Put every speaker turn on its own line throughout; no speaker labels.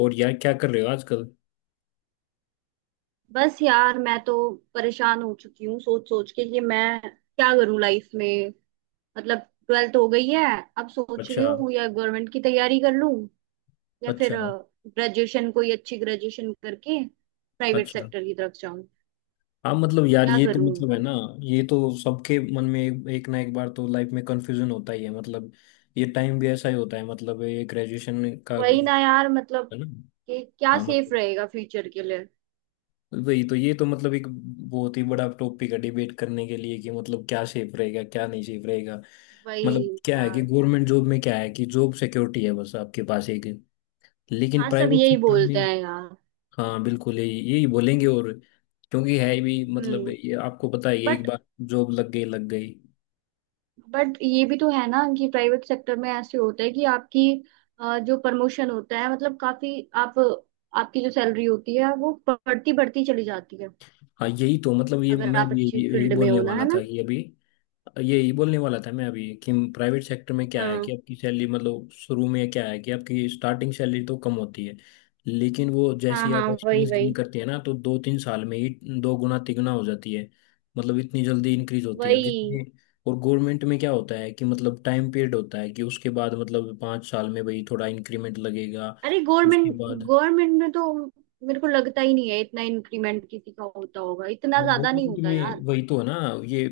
और यार क्या कर रहे हो आजकल?
बस यार मैं तो परेशान हो चुकी हूँ सोच सोच के कि मैं क्या करूँ लाइफ में। मतलब, ट्वेल्थ हो गई है। अब सोच रही
अच्छा।
हूँ या गवर्नमेंट की तैयारी कर लूँ या
अच्छा।
फिर ग्रेजुएशन कोई अच्छी ग्रेजुएशन करके प्राइवेट
अच्छा।
सेक्टर की तरफ जाऊँ।
हाँ, मतलब यार
क्या
ये तो
करूँ
मतलब है
ना।
ना। ये तो सबके मन में एक ना एक बार तो लाइफ में कंफ्यूजन होता ही है, मतलब ये टाइम भी ऐसा ही होता है, मतलब ये ग्रेजुएशन का
वही ना
है
यार, मतलब
ना।
कि क्या
हाँ
सेफ
मतलब,
रहेगा फ्यूचर के लिए।
वही तो, ये तो मतलब एक बहुत ही बड़ा टॉपिक है डिबेट करने के लिए कि मतलब क्या सेफ रहेगा क्या नहीं सेफ रहेगा।
वही
मतलब क्या है कि
यार।
गवर्नमेंट जॉब में क्या है कि जॉब सिक्योरिटी है, बस आपके पास एक, लेकिन
हाँ, सब
प्राइवेट
यही
सेक्टर में।
बोलते हैं यार।
हाँ बिल्कुल यही यही बोलेंगे, और क्योंकि है भी, मतलब
हम्म।
ये आपको पता ही है एक
बट
बार जॉब लग गई लग गई।
बट ये भी तो है ना कि प्राइवेट सेक्टर में ऐसे होता है कि आपकी जो प्रमोशन होता है, मतलब काफी। आप आपकी जो सैलरी होती है वो बढ़ती बढ़ती चली जाती है,
हाँ यही तो मतलब, ये
अगर
मैं
आप
भी
अच्छी
यही यही
फील्ड में
बोलने
हो ना,
वाला
है
था
ना।
कि अभी, यही बोलने वाला था मैं अभी, कि प्राइवेट सेक्टर में क्या है
हाँ
कि आपकी सैलरी, मतलब शुरू में क्या है कि आपकी स्टार्टिंग सैलरी तो कम होती है, लेकिन वो जैसे
हाँ
ही
हाँ,
आप
वही
एक्सपीरियंस गेन
वही
करते हैं ना तो 2-3 साल में ही दो गुना तिगुना हो जाती है, मतलब इतनी जल्दी इंक्रीज होती है
वही।
जितनी। और गवर्नमेंट में क्या होता है कि मतलब टाइम पीरियड होता है कि उसके बाद मतलब 5 साल में भाई थोड़ा इंक्रीमेंट लगेगा
अरे,
उसके
गवर्नमेंट
बाद।
गवर्नमेंट में तो मेरे को लगता ही नहीं है इतना इंक्रीमेंट किसी का होता होगा, इतना
हाँ
ज्यादा नहीं
गवर्नमेंट
होता
में
यार।
वही तो है ना। ये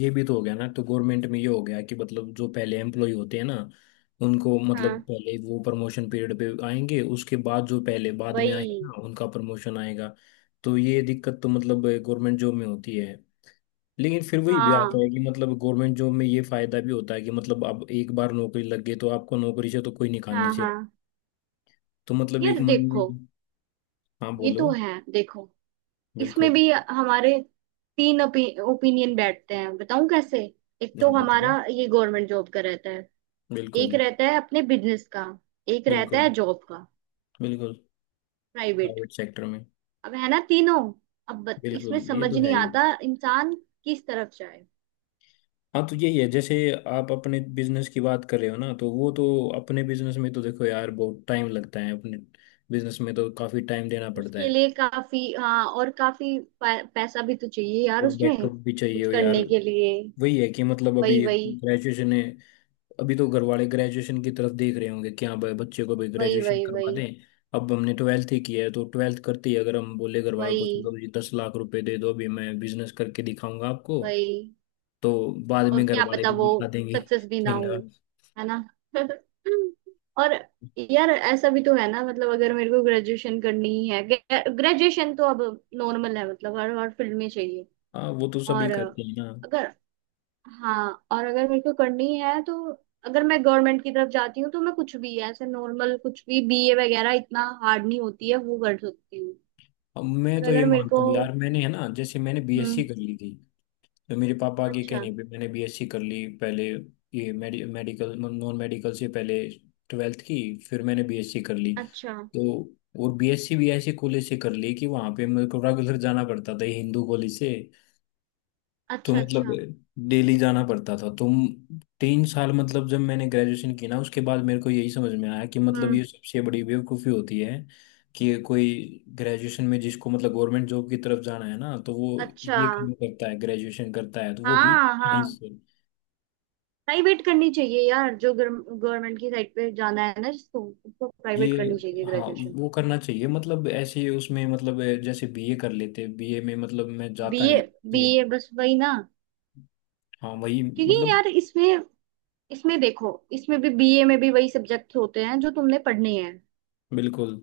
ये भी तो हो गया ना, तो गवर्नमेंट में ये हो गया कि मतलब जो पहले एम्प्लॉय होते हैं ना उनको मतलब
हाँ
पहले वो प्रमोशन पीरियड पे आएंगे, उसके बाद जो पहले बाद में आए
वही।
हैं ना उनका प्रमोशन आएगा। तो ये दिक्कत तो मतलब गवर्नमेंट जॉब में होती है, लेकिन फिर वही भी आता
हाँ
है कि मतलब गवर्नमेंट जॉब में ये फायदा भी होता है कि मतलब अब एक बार नौकरी लग गई तो आपको नौकरी से तो कोई निकालने
हाँ
से,
हाँ।
तो मतलब
यार
एक मन में।
देखो,
हाँ
ये
बोलो।
तो है, देखो। इसमें
बिल्कुल।
भी हमारे तीन ओपिनियन बैठते हैं, बताऊं कैसे। एक तो
हाँ
हमारा
बताओ।
ये गवर्नमेंट जॉब का रहता है। एक
बिल्कुल।
रहता है अपने बिजनेस का। एक रहता
बिल्कुल।
है जॉब का,
बिल्कुल।
प्राइवेट।
प्राइवेट सेक्टर में।
अब है ना तीनों। अब इसमें
बिल्कुल ये
समझ
तो है
नहीं
ही।
आता इंसान किस तरफ जाए।
हाँ तो यही है, जैसे आप अपने बिजनेस की बात कर रहे हो ना तो वो तो, अपने बिजनेस में तो देखो यार बहुत टाइम लगता है, अपने बिजनेस में तो काफी टाइम देना पड़ता
उसके
है
लिए काफी, हाँ, और काफी पैसा भी तो चाहिए यार
और
उसमें
बैकअप भी चाहिए
कुछ
हो यार।
करने के लिए।
वही है कि मतलब अभी
वही वही
ग्रेजुएशन है, अभी तो घर वाले ग्रेजुएशन की तरफ देख रहे होंगे कि हाँ भाई बच्चे को भी
वही
ग्रेजुएशन
वही
करवा
वही
दें। अब हमने ट्वेल्थ ही किया है तो ट्वेल्थ करते ही अगर हम बोले घर वालों को
वही
चलो जी 10 लाख रुपए दे दो अभी मैं बिजनेस करके दिखाऊंगा आपको,
वही।
तो बाद में
और
घर
क्या
वाले
पता
भी
वो
दिखा देंगे
सक्सेस भी ना
झींगा।
हो, है ना। और यार, ऐसा भी तो है ना, मतलब अगर मेरे को ग्रेजुएशन करनी ही है। ग्रेजुएशन तो अब नॉर्मल है, मतलब हर हर फील्ड में चाहिए।
हाँ वो तो सभी
और
करते हैं ना।
अगर, हाँ, और अगर मेरे को करनी है तो अगर मैं गवर्नमेंट की तरफ जाती हूँ तो मैं कुछ भी ऐसे नॉर्मल, कुछ भी बीए वगैरह, इतना हार्ड नहीं होती है वो, कर सकती हूँ।
अब मैं
और
तो ये
अगर मेरे को।
मानता हूँ यार, मैंने, है ना, जैसे मैंने बीएससी
हम्म।
कर ली थी, तो मेरे पापा के
अच्छा
कहने पे मैंने बीएससी कर ली पहले। ये मेडिकल नॉन मेडिकल से पहले ट्वेल्थ की, फिर मैंने बीएससी कर ली
अच्छा
तो। और बीएससी भी ऐसे कॉलेज से कर ली कि वहाँ पे मेरे को रेगुलर जाना पड़ता था, ये हिंदू कॉलेज से, तो
अच्छा
मतलब
अच्छा।
डेली जाना पड़ता था, तो 3 साल, मतलब जब मैंने ग्रेजुएशन की ना उसके बाद मेरे को यही समझ में आया कि मतलब
हम्म।
ये सबसे बड़ी बेवकूफ़ी होती है कि कोई ग्रेजुएशन में, जिसको मतलब गवर्नमेंट जॉब की तरफ जाना है ना तो वो
अच्छा।
ये काम करता है, ग्रेजुएशन करता है तो वो भी
हाँ हाँ।
साइंस से।
प्राइवेट करनी चाहिए यार, जो गवर्नमेंट की साइड पे जाना है ना, जिसको, उसको
ये,
प्राइवेट करनी चाहिए
हाँ
ग्रेजुएशन।
वो करना चाहिए, मतलब ऐसे उसमें, मतलब जैसे बीए कर लेते, बीए में मतलब मैं जाता
बीए
नहीं। ये,
बीए बस वही ना।
हाँ वही
क्योंकि
मतलब।
यार इसमें इसमें देखो, इसमें भी बीए में भी वही सब्जेक्ट होते हैं जो तुमने पढ़ने हैं,
बिल्कुल।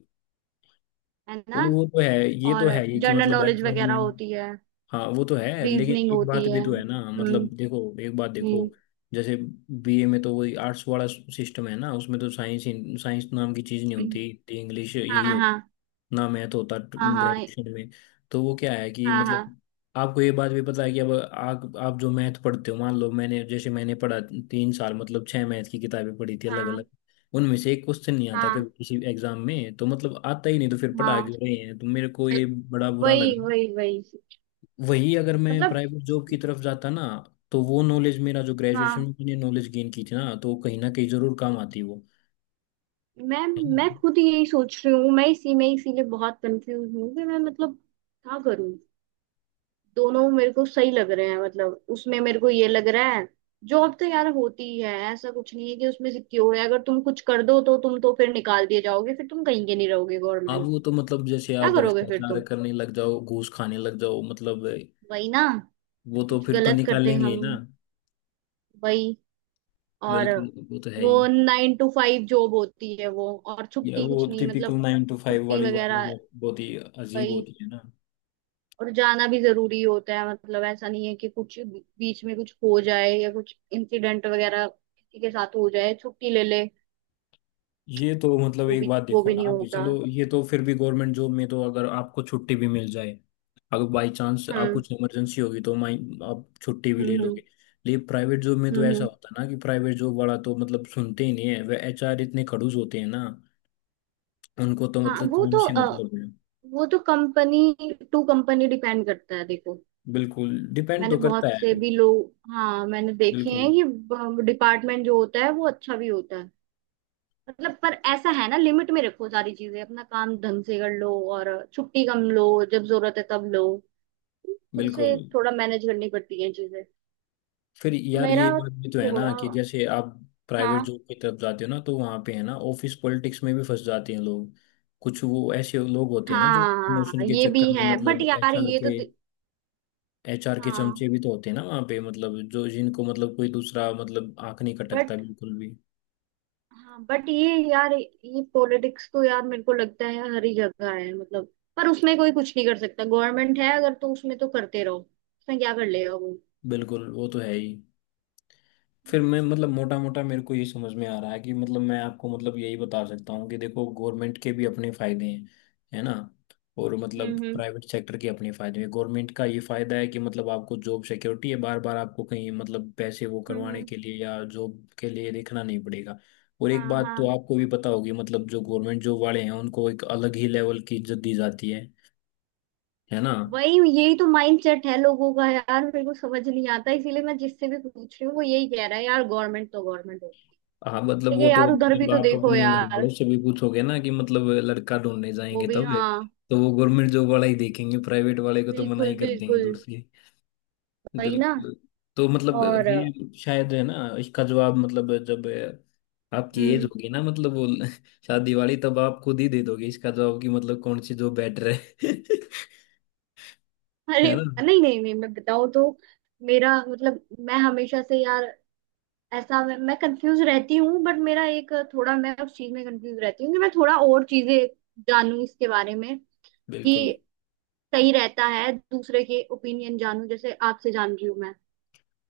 है
और
ना।
वो तो है, ये
और
तो है, ये कि
जनरल
मतलब
नॉलेज
एग्जाम
वगैरह
में।
होती है।
हाँ वो तो है, लेकिन
रीजनिंग
एक बात
होती
भी
है।
तो है ना
हम्म।
मतलब, देखो एक बात देखो,
हम्म।
जैसे बीए में तो वही आर्ट्स वाला सिस्टम है ना, उसमें तो साइंस, साइंस नाम की चीज नहीं होती, इंग्लिश
हाँ
यही हो
हाँ
ना, मैथ होता
हाँ हाँ
ग्रेजुएशन में। तो वो क्या है कि
हाँ हाँ
मतलब आपको ये बात भी पता है कि अब आप जो मैथ पढ़ते हो, मान लो, मैंने, जैसे मैंने पढ़ा 3 साल, मतलब 6 मैथ की किताबें पढ़ी थी अलग
हाँ
अलग, उनमें से एक क्वेश्चन नहीं आता
हाँ
कभी किसी एग्जाम में, तो मतलब आता ही नहीं, तो फिर पढ़ा
हाँ,
क्यों रहे हैं, तो मेरे को ये बड़ा बुरा
वही
लगा।
वही वही,
वही अगर मैं
मतलब
प्राइवेट जॉब की तरफ जाता ना, तो वो नॉलेज मेरा जो ग्रेजुएशन
हाँ।
में मैंने नॉलेज गेन की थी ना तो वो कहीं ना कहीं जरूर काम आती वो,
मैं
है ना?
मैं खुद यही सोच रही हूँ। मैं इसी में इसीलिए बहुत कंफ्यूज हूँ कि मैं, मतलब क्या करूँ। दोनों मेरे को सही लग रहे हैं, मतलब उसमें मेरे को ये लग रहा है। जॉब तो यार होती है, ऐसा कुछ नहीं है कि उसमें सिक्योर है, अगर तुम कुछ कर दो तो तुम तो फिर निकाल दिए जाओगे, फिर तुम कहीं के नहीं रहोगे
अब
गवर्नमेंट।
वो तो मतलब जैसे
क्या
आप
करोगे फिर
भ्रष्टाचार
तुम।
करने लग जाओ, घूस खाने लग जाओ, मतलब
वही ना।
वो तो
कुछ
फिर तो
गलत करते हैं
निकालेंगे ही ना।
हम। वही। और
बिल्कुल वो तो है ही।
वो नाइन टू फाइव जॉब होती है वो, और
या
छुट्टी
वो
कुछ नहीं,
टिपिकल
मतलब।
9 टू 5
छुट्टी
वाली
वगैरह,
वाइफ बहुत ही अजीब
वही।
होती है ना।
और जाना भी जरूरी होता है, मतलब ऐसा नहीं है कि कुछ बीच में कुछ हो जाए या कुछ इंसिडेंट वगैरह किसी के साथ हो जाए छुट्टी ले ले।
ये तो मतलब
वो
एक
भी
बात
वो
देखो
भी
ना,
नहीं
आप
होता।
चलो ये तो फिर भी गवर्नमेंट जॉब में तो अगर आपको छुट्टी भी मिल जाए, अगर बाई चांस आप
हम्म
कुछ इमरजेंसी होगी तो माई, आप छुट्टी भी ले
हम्म हम्म
लोगे। लेकिन प्राइवेट जॉब में तो
हम्म
ऐसा
हम्म।
होता है ना कि प्राइवेट जॉब वाला तो मतलब सुनते ही नहीं है, वे एचआर इतने खड़ूस होते हैं ना, उनको तो
हाँ,
मतलब
वो
काम
तो
से
अ,
मतलब है।
वो तो कंपनी टू कंपनी डिपेंड करता है देखो।
बिल्कुल डिपेंड
मैंने
तो करता
बहुत से
है।
भी लोग, हाँ, मैंने देखे
बिल्कुल।
हैं कि डिपार्टमेंट जो होता है वो अच्छा भी होता है। मतलब पर ऐसा है ना, लिमिट में रखो सारी चीजें, अपना काम ढंग से कर लो और छुट्टी कम लो। जब जरूरत है तब लो। खुद
बिल्कुल।
से थोड़ा मैनेज करनी पड़ती है चीजें।
फिर यार ये
मेरा
बात भी तो है ना
थोड़ा,
कि जैसे आप
हाँ।
प्राइवेट
हाँ
जॉब की तरफ जाते हो ना, तो वहाँ पे है ना, ऑफिस पॉलिटिक्स में भी फंस जाते हैं लोग, कुछ वो ऐसे लोग होते हैं ना जो
हाँ,
प्रमोशन के
ये
चक्कर
भी
में
है, बट
मतलब
यार
एचआर
ये तो
के,
दि-
एचआर के
हाँ
चमचे भी तो होते हैं ना वहाँ पे, मतलब जो जिनको मतलब कोई दूसरा मतलब आंख नहीं खटकता
बट
बिल्कुल भी।
हाँ बट ये यार, ये पॉलिटिक्स तो यार मेरे को लगता है हर ही जगह है, मतलब पर उसमें कोई कुछ नहीं कर सकता, गवर्नमेंट है अगर तो उसमें तो करते रहो, उसमें क्या कर लेगा वो।
बिल्कुल वो तो है ही। फिर मैं मतलब मोटा मोटा मेरे को ये समझ में आ रहा है कि मतलब मैं आपको मतलब यही बता सकता हूँ कि देखो गवर्नमेंट के भी अपने फायदे हैं है ना, और मतलब
हम्म हम्म
प्राइवेट सेक्टर के अपने फायदे हैं। गवर्नमेंट का ये फायदा है कि मतलब आपको जॉब सिक्योरिटी है, बार बार आपको कहीं मतलब पैसे वो करवाने
हम्म,
के लिए या जॉब के लिए देखना नहीं पड़ेगा। और एक
हाँ
बात
हाँ।
तो आपको भी पता होगी, मतलब जो गवर्नमेंट जॉब वाले हैं उनको एक अलग ही लेवल की इज्जत दी जाती है ना।
वही, यही तो माइंडसेट है लोगों का यार, मेरे को समझ नहीं आता, इसीलिए मैं जिससे भी पूछ रही हूँ वो यही कह रहा है यार, गवर्नमेंट तो गवर्नमेंट होती
हाँ मतलब
है।
वो
ये
तो
यार, उधर भी
मतलब,
तो
आप
देखो
अपने घर वालों
यार।
से भी पूछोगे ना कि मतलब लड़का ढूंढने
वो
जाएंगे
भी,
तब
हाँ।
तो वो गवर्नमेंट जॉब वाला ही देखेंगे, प्राइवेट वाले को तो मना
बिल्कुल
ही कर देंगे दूर
बिल्कुल।
से।
वही ना।
बिल्कुल। तो मतलब
और।
ये शायद है ना इसका जवाब, मतलब जब आपकी एज
हम्म।
होगी ना मतलब वो शादी वाली, तब आप खुद ही दे दोगे इसका जवाब कि मतलब कौन सी जॉब बेटर है है
अरे,
ना।
नहीं नहीं नहीं, मैं बताऊँ तो। मेरा मतलब मैं हमेशा से यार ऐसा, मैं कंफ्यूज रहती हूँ, बट मेरा एक थोड़ा, मैं उस चीज में कंफ्यूज रहती हूँ कि मैं थोड़ा और चीजें जानूं इसके बारे में।
बिल्कुल।
कि सही रहता है दूसरे के ओपिनियन जानूं, जैसे आपसे जान रही हूँ मैं।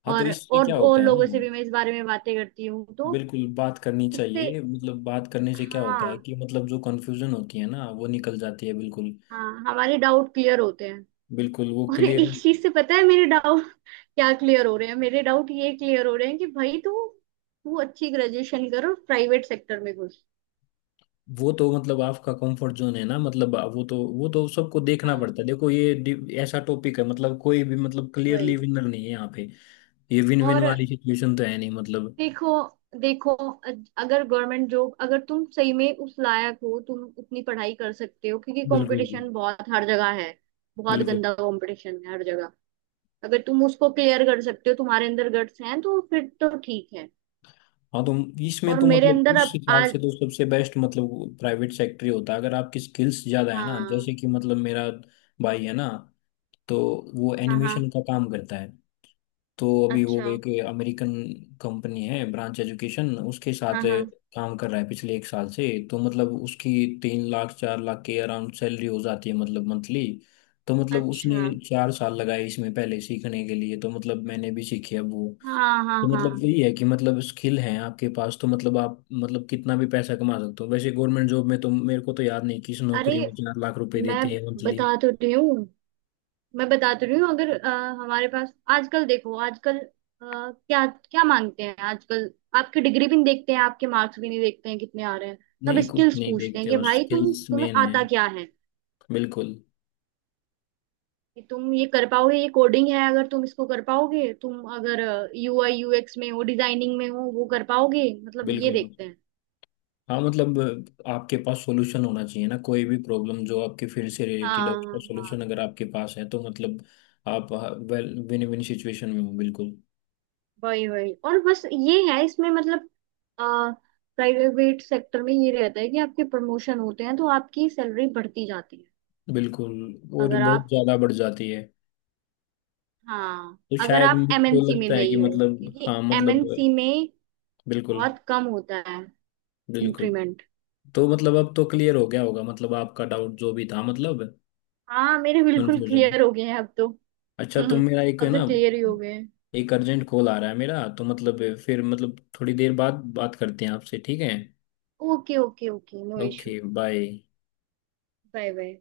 हाँ तो
और
इससे
और
क्या
और
होता है
लोगों
ना,
से भी मैं इस बारे में बातें करती हूँ तो
बिल्कुल बात करनी
इससे।
चाहिए, मतलब बात करने से क्या होता है
हाँ
कि मतलब जो कंफ्यूजन होती है ना वो निकल जाती है। बिल्कुल।
हाँ, हमारे डाउट क्लियर होते हैं।
बिल्कुल वो
और
क्लियर।
इस चीज से पता है मेरे डाउट क्या क्लियर हो रहे हैं, मेरे डाउट ये क्लियर हो रहे हैं कि भाई तू तू अच्छी ग्रेजुएशन कर और प्राइवेट सेक्टर में घुस।
वो तो मतलब आपका कंफर्ट जोन है ना, मतलब वो तो सबको देखना
हाँ
पड़ता है। देखो ये ऐसा टॉपिक है, मतलब कोई भी मतलब
वही।
क्लियरली विनर नहीं है यहाँ पे, ये विन विन
और
वाली सिचुएशन तो है नहीं मतलब।
देखो, देखो, अगर गवर्नमेंट जॉब, अगर तुम सही में उस लायक हो, तुम उतनी पढ़ाई कर सकते हो, क्योंकि
बिल्कुल।
कंपटीशन बहुत हर जगह है। बहुत
बिल्कुल।
गंदा कंपटीशन है हर जगह। अगर तुम उसको क्लियर कर सकते हो, तुम्हारे अंदर गट्स हैं तो फिर तो ठीक है।
हाँ तो इसमें
और
तो
मेरे
मतलब
अंदर
उस
अब
हिसाब
आज।
से तो सबसे बेस्ट मतलब प्राइवेट सेक्टर ही होता है अगर आपकी स्किल्स ज्यादा है ना,
हाँ
जैसे कि मतलब मेरा भाई है ना, तो वो
हाँ हाँ।
एनिमेशन का काम करता है, तो अभी वो
अच्छा।
एक अमेरिकन कंपनी है ब्रांच एजुकेशन, उसके साथ
हाँ हाँ।
काम कर रहा है पिछले एक साल से, तो मतलब उसकी 3-4 लाख के अराउंड सैलरी हो जाती है मतलब मंथली। तो मतलब उसने
अच्छा।
4 साल लगाए इसमें पहले सीखने के लिए, तो मतलब मैंने भी सीखी अब वो।
हाँ हाँ
तो मतलब
हाँ।
यही है कि मतलब स्किल है आपके पास तो मतलब आप मतलब कितना भी पैसा कमा सकते हो वैसे, गवर्नमेंट जॉब में तो मेरे को तो याद नहीं किस
अरे,
नौकरी में 4 लाख रुपए
मैं
देते हैं मंथली।
बता तो रही हूँ। मैं बता तो रही हूँ, अगर हमारे पास आजकल, देखो आजकल क्या क्या मांगते हैं आजकल। आपकी डिग्री भी नहीं देखते हैं, आपके मार्क्स भी नहीं देखते हैं कितने आ रहे हैं। सब
नहीं कुछ
स्किल्स
नहीं
पूछते हैं
देखते,
कि
बस
भाई तुम
स्किल्स
तुम्हें
मेन है।
आता क्या है,
बिल्कुल।
कि तुम ये कर पाओगे, ये कोडिंग है अगर तुम इसको कर पाओगे, तुम अगर यूआई यूएक्स में हो, डिजाइनिंग में हो, वो कर पाओगे, मतलब ये
बिल्कुल।
देखते हैं।
हाँ मतलब आपके पास सॉल्यूशन होना चाहिए ना, कोई भी प्रॉब्लम जो आपके फील्ड से रिलेटेड है
हाँ
उसका सॉल्यूशन
हाँ,
अगर आपके पास है तो मतलब आप वेल विन विन सिचुएशन में हो बिल्कुल।
वही वही। और बस ये है इसमें, मतलब प्राइवेट सेक्टर में ये रहता है कि आपके प्रमोशन होते हैं तो आपकी सैलरी बढ़ती जाती है,
बिल्कुल। और
अगर
बहुत
आप,
ज़्यादा बढ़ जाती है।
हाँ,
तो
अगर
शायद
आप
मुझको
एमएनसी में
लगता है कि
नहीं हो,
मतलब,
क्योंकि
हाँ मतलब।
एमएनसी में
बिल्कुल।
बहुत कम होता है
बिल्कुल।
इंक्रीमेंट।
तो मतलब अब तो क्लियर हो गया होगा मतलब आपका डाउट जो भी था, मतलब
हाँ, मेरे बिल्कुल
कंफ्यूजन।
क्लियर हो गए हैं अब तो।
अच्छा तो मेरा एक है
अब
ना,
तो क्लियर ही हो गए हैं।
एक अर्जेंट कॉल आ रहा है मेरा तो मतलब फिर मतलब थोड़ी देर बाद बात करते हैं आपसे, ठीक है?
Okay okay okay, no issue.
Okay bye.
Bye bye.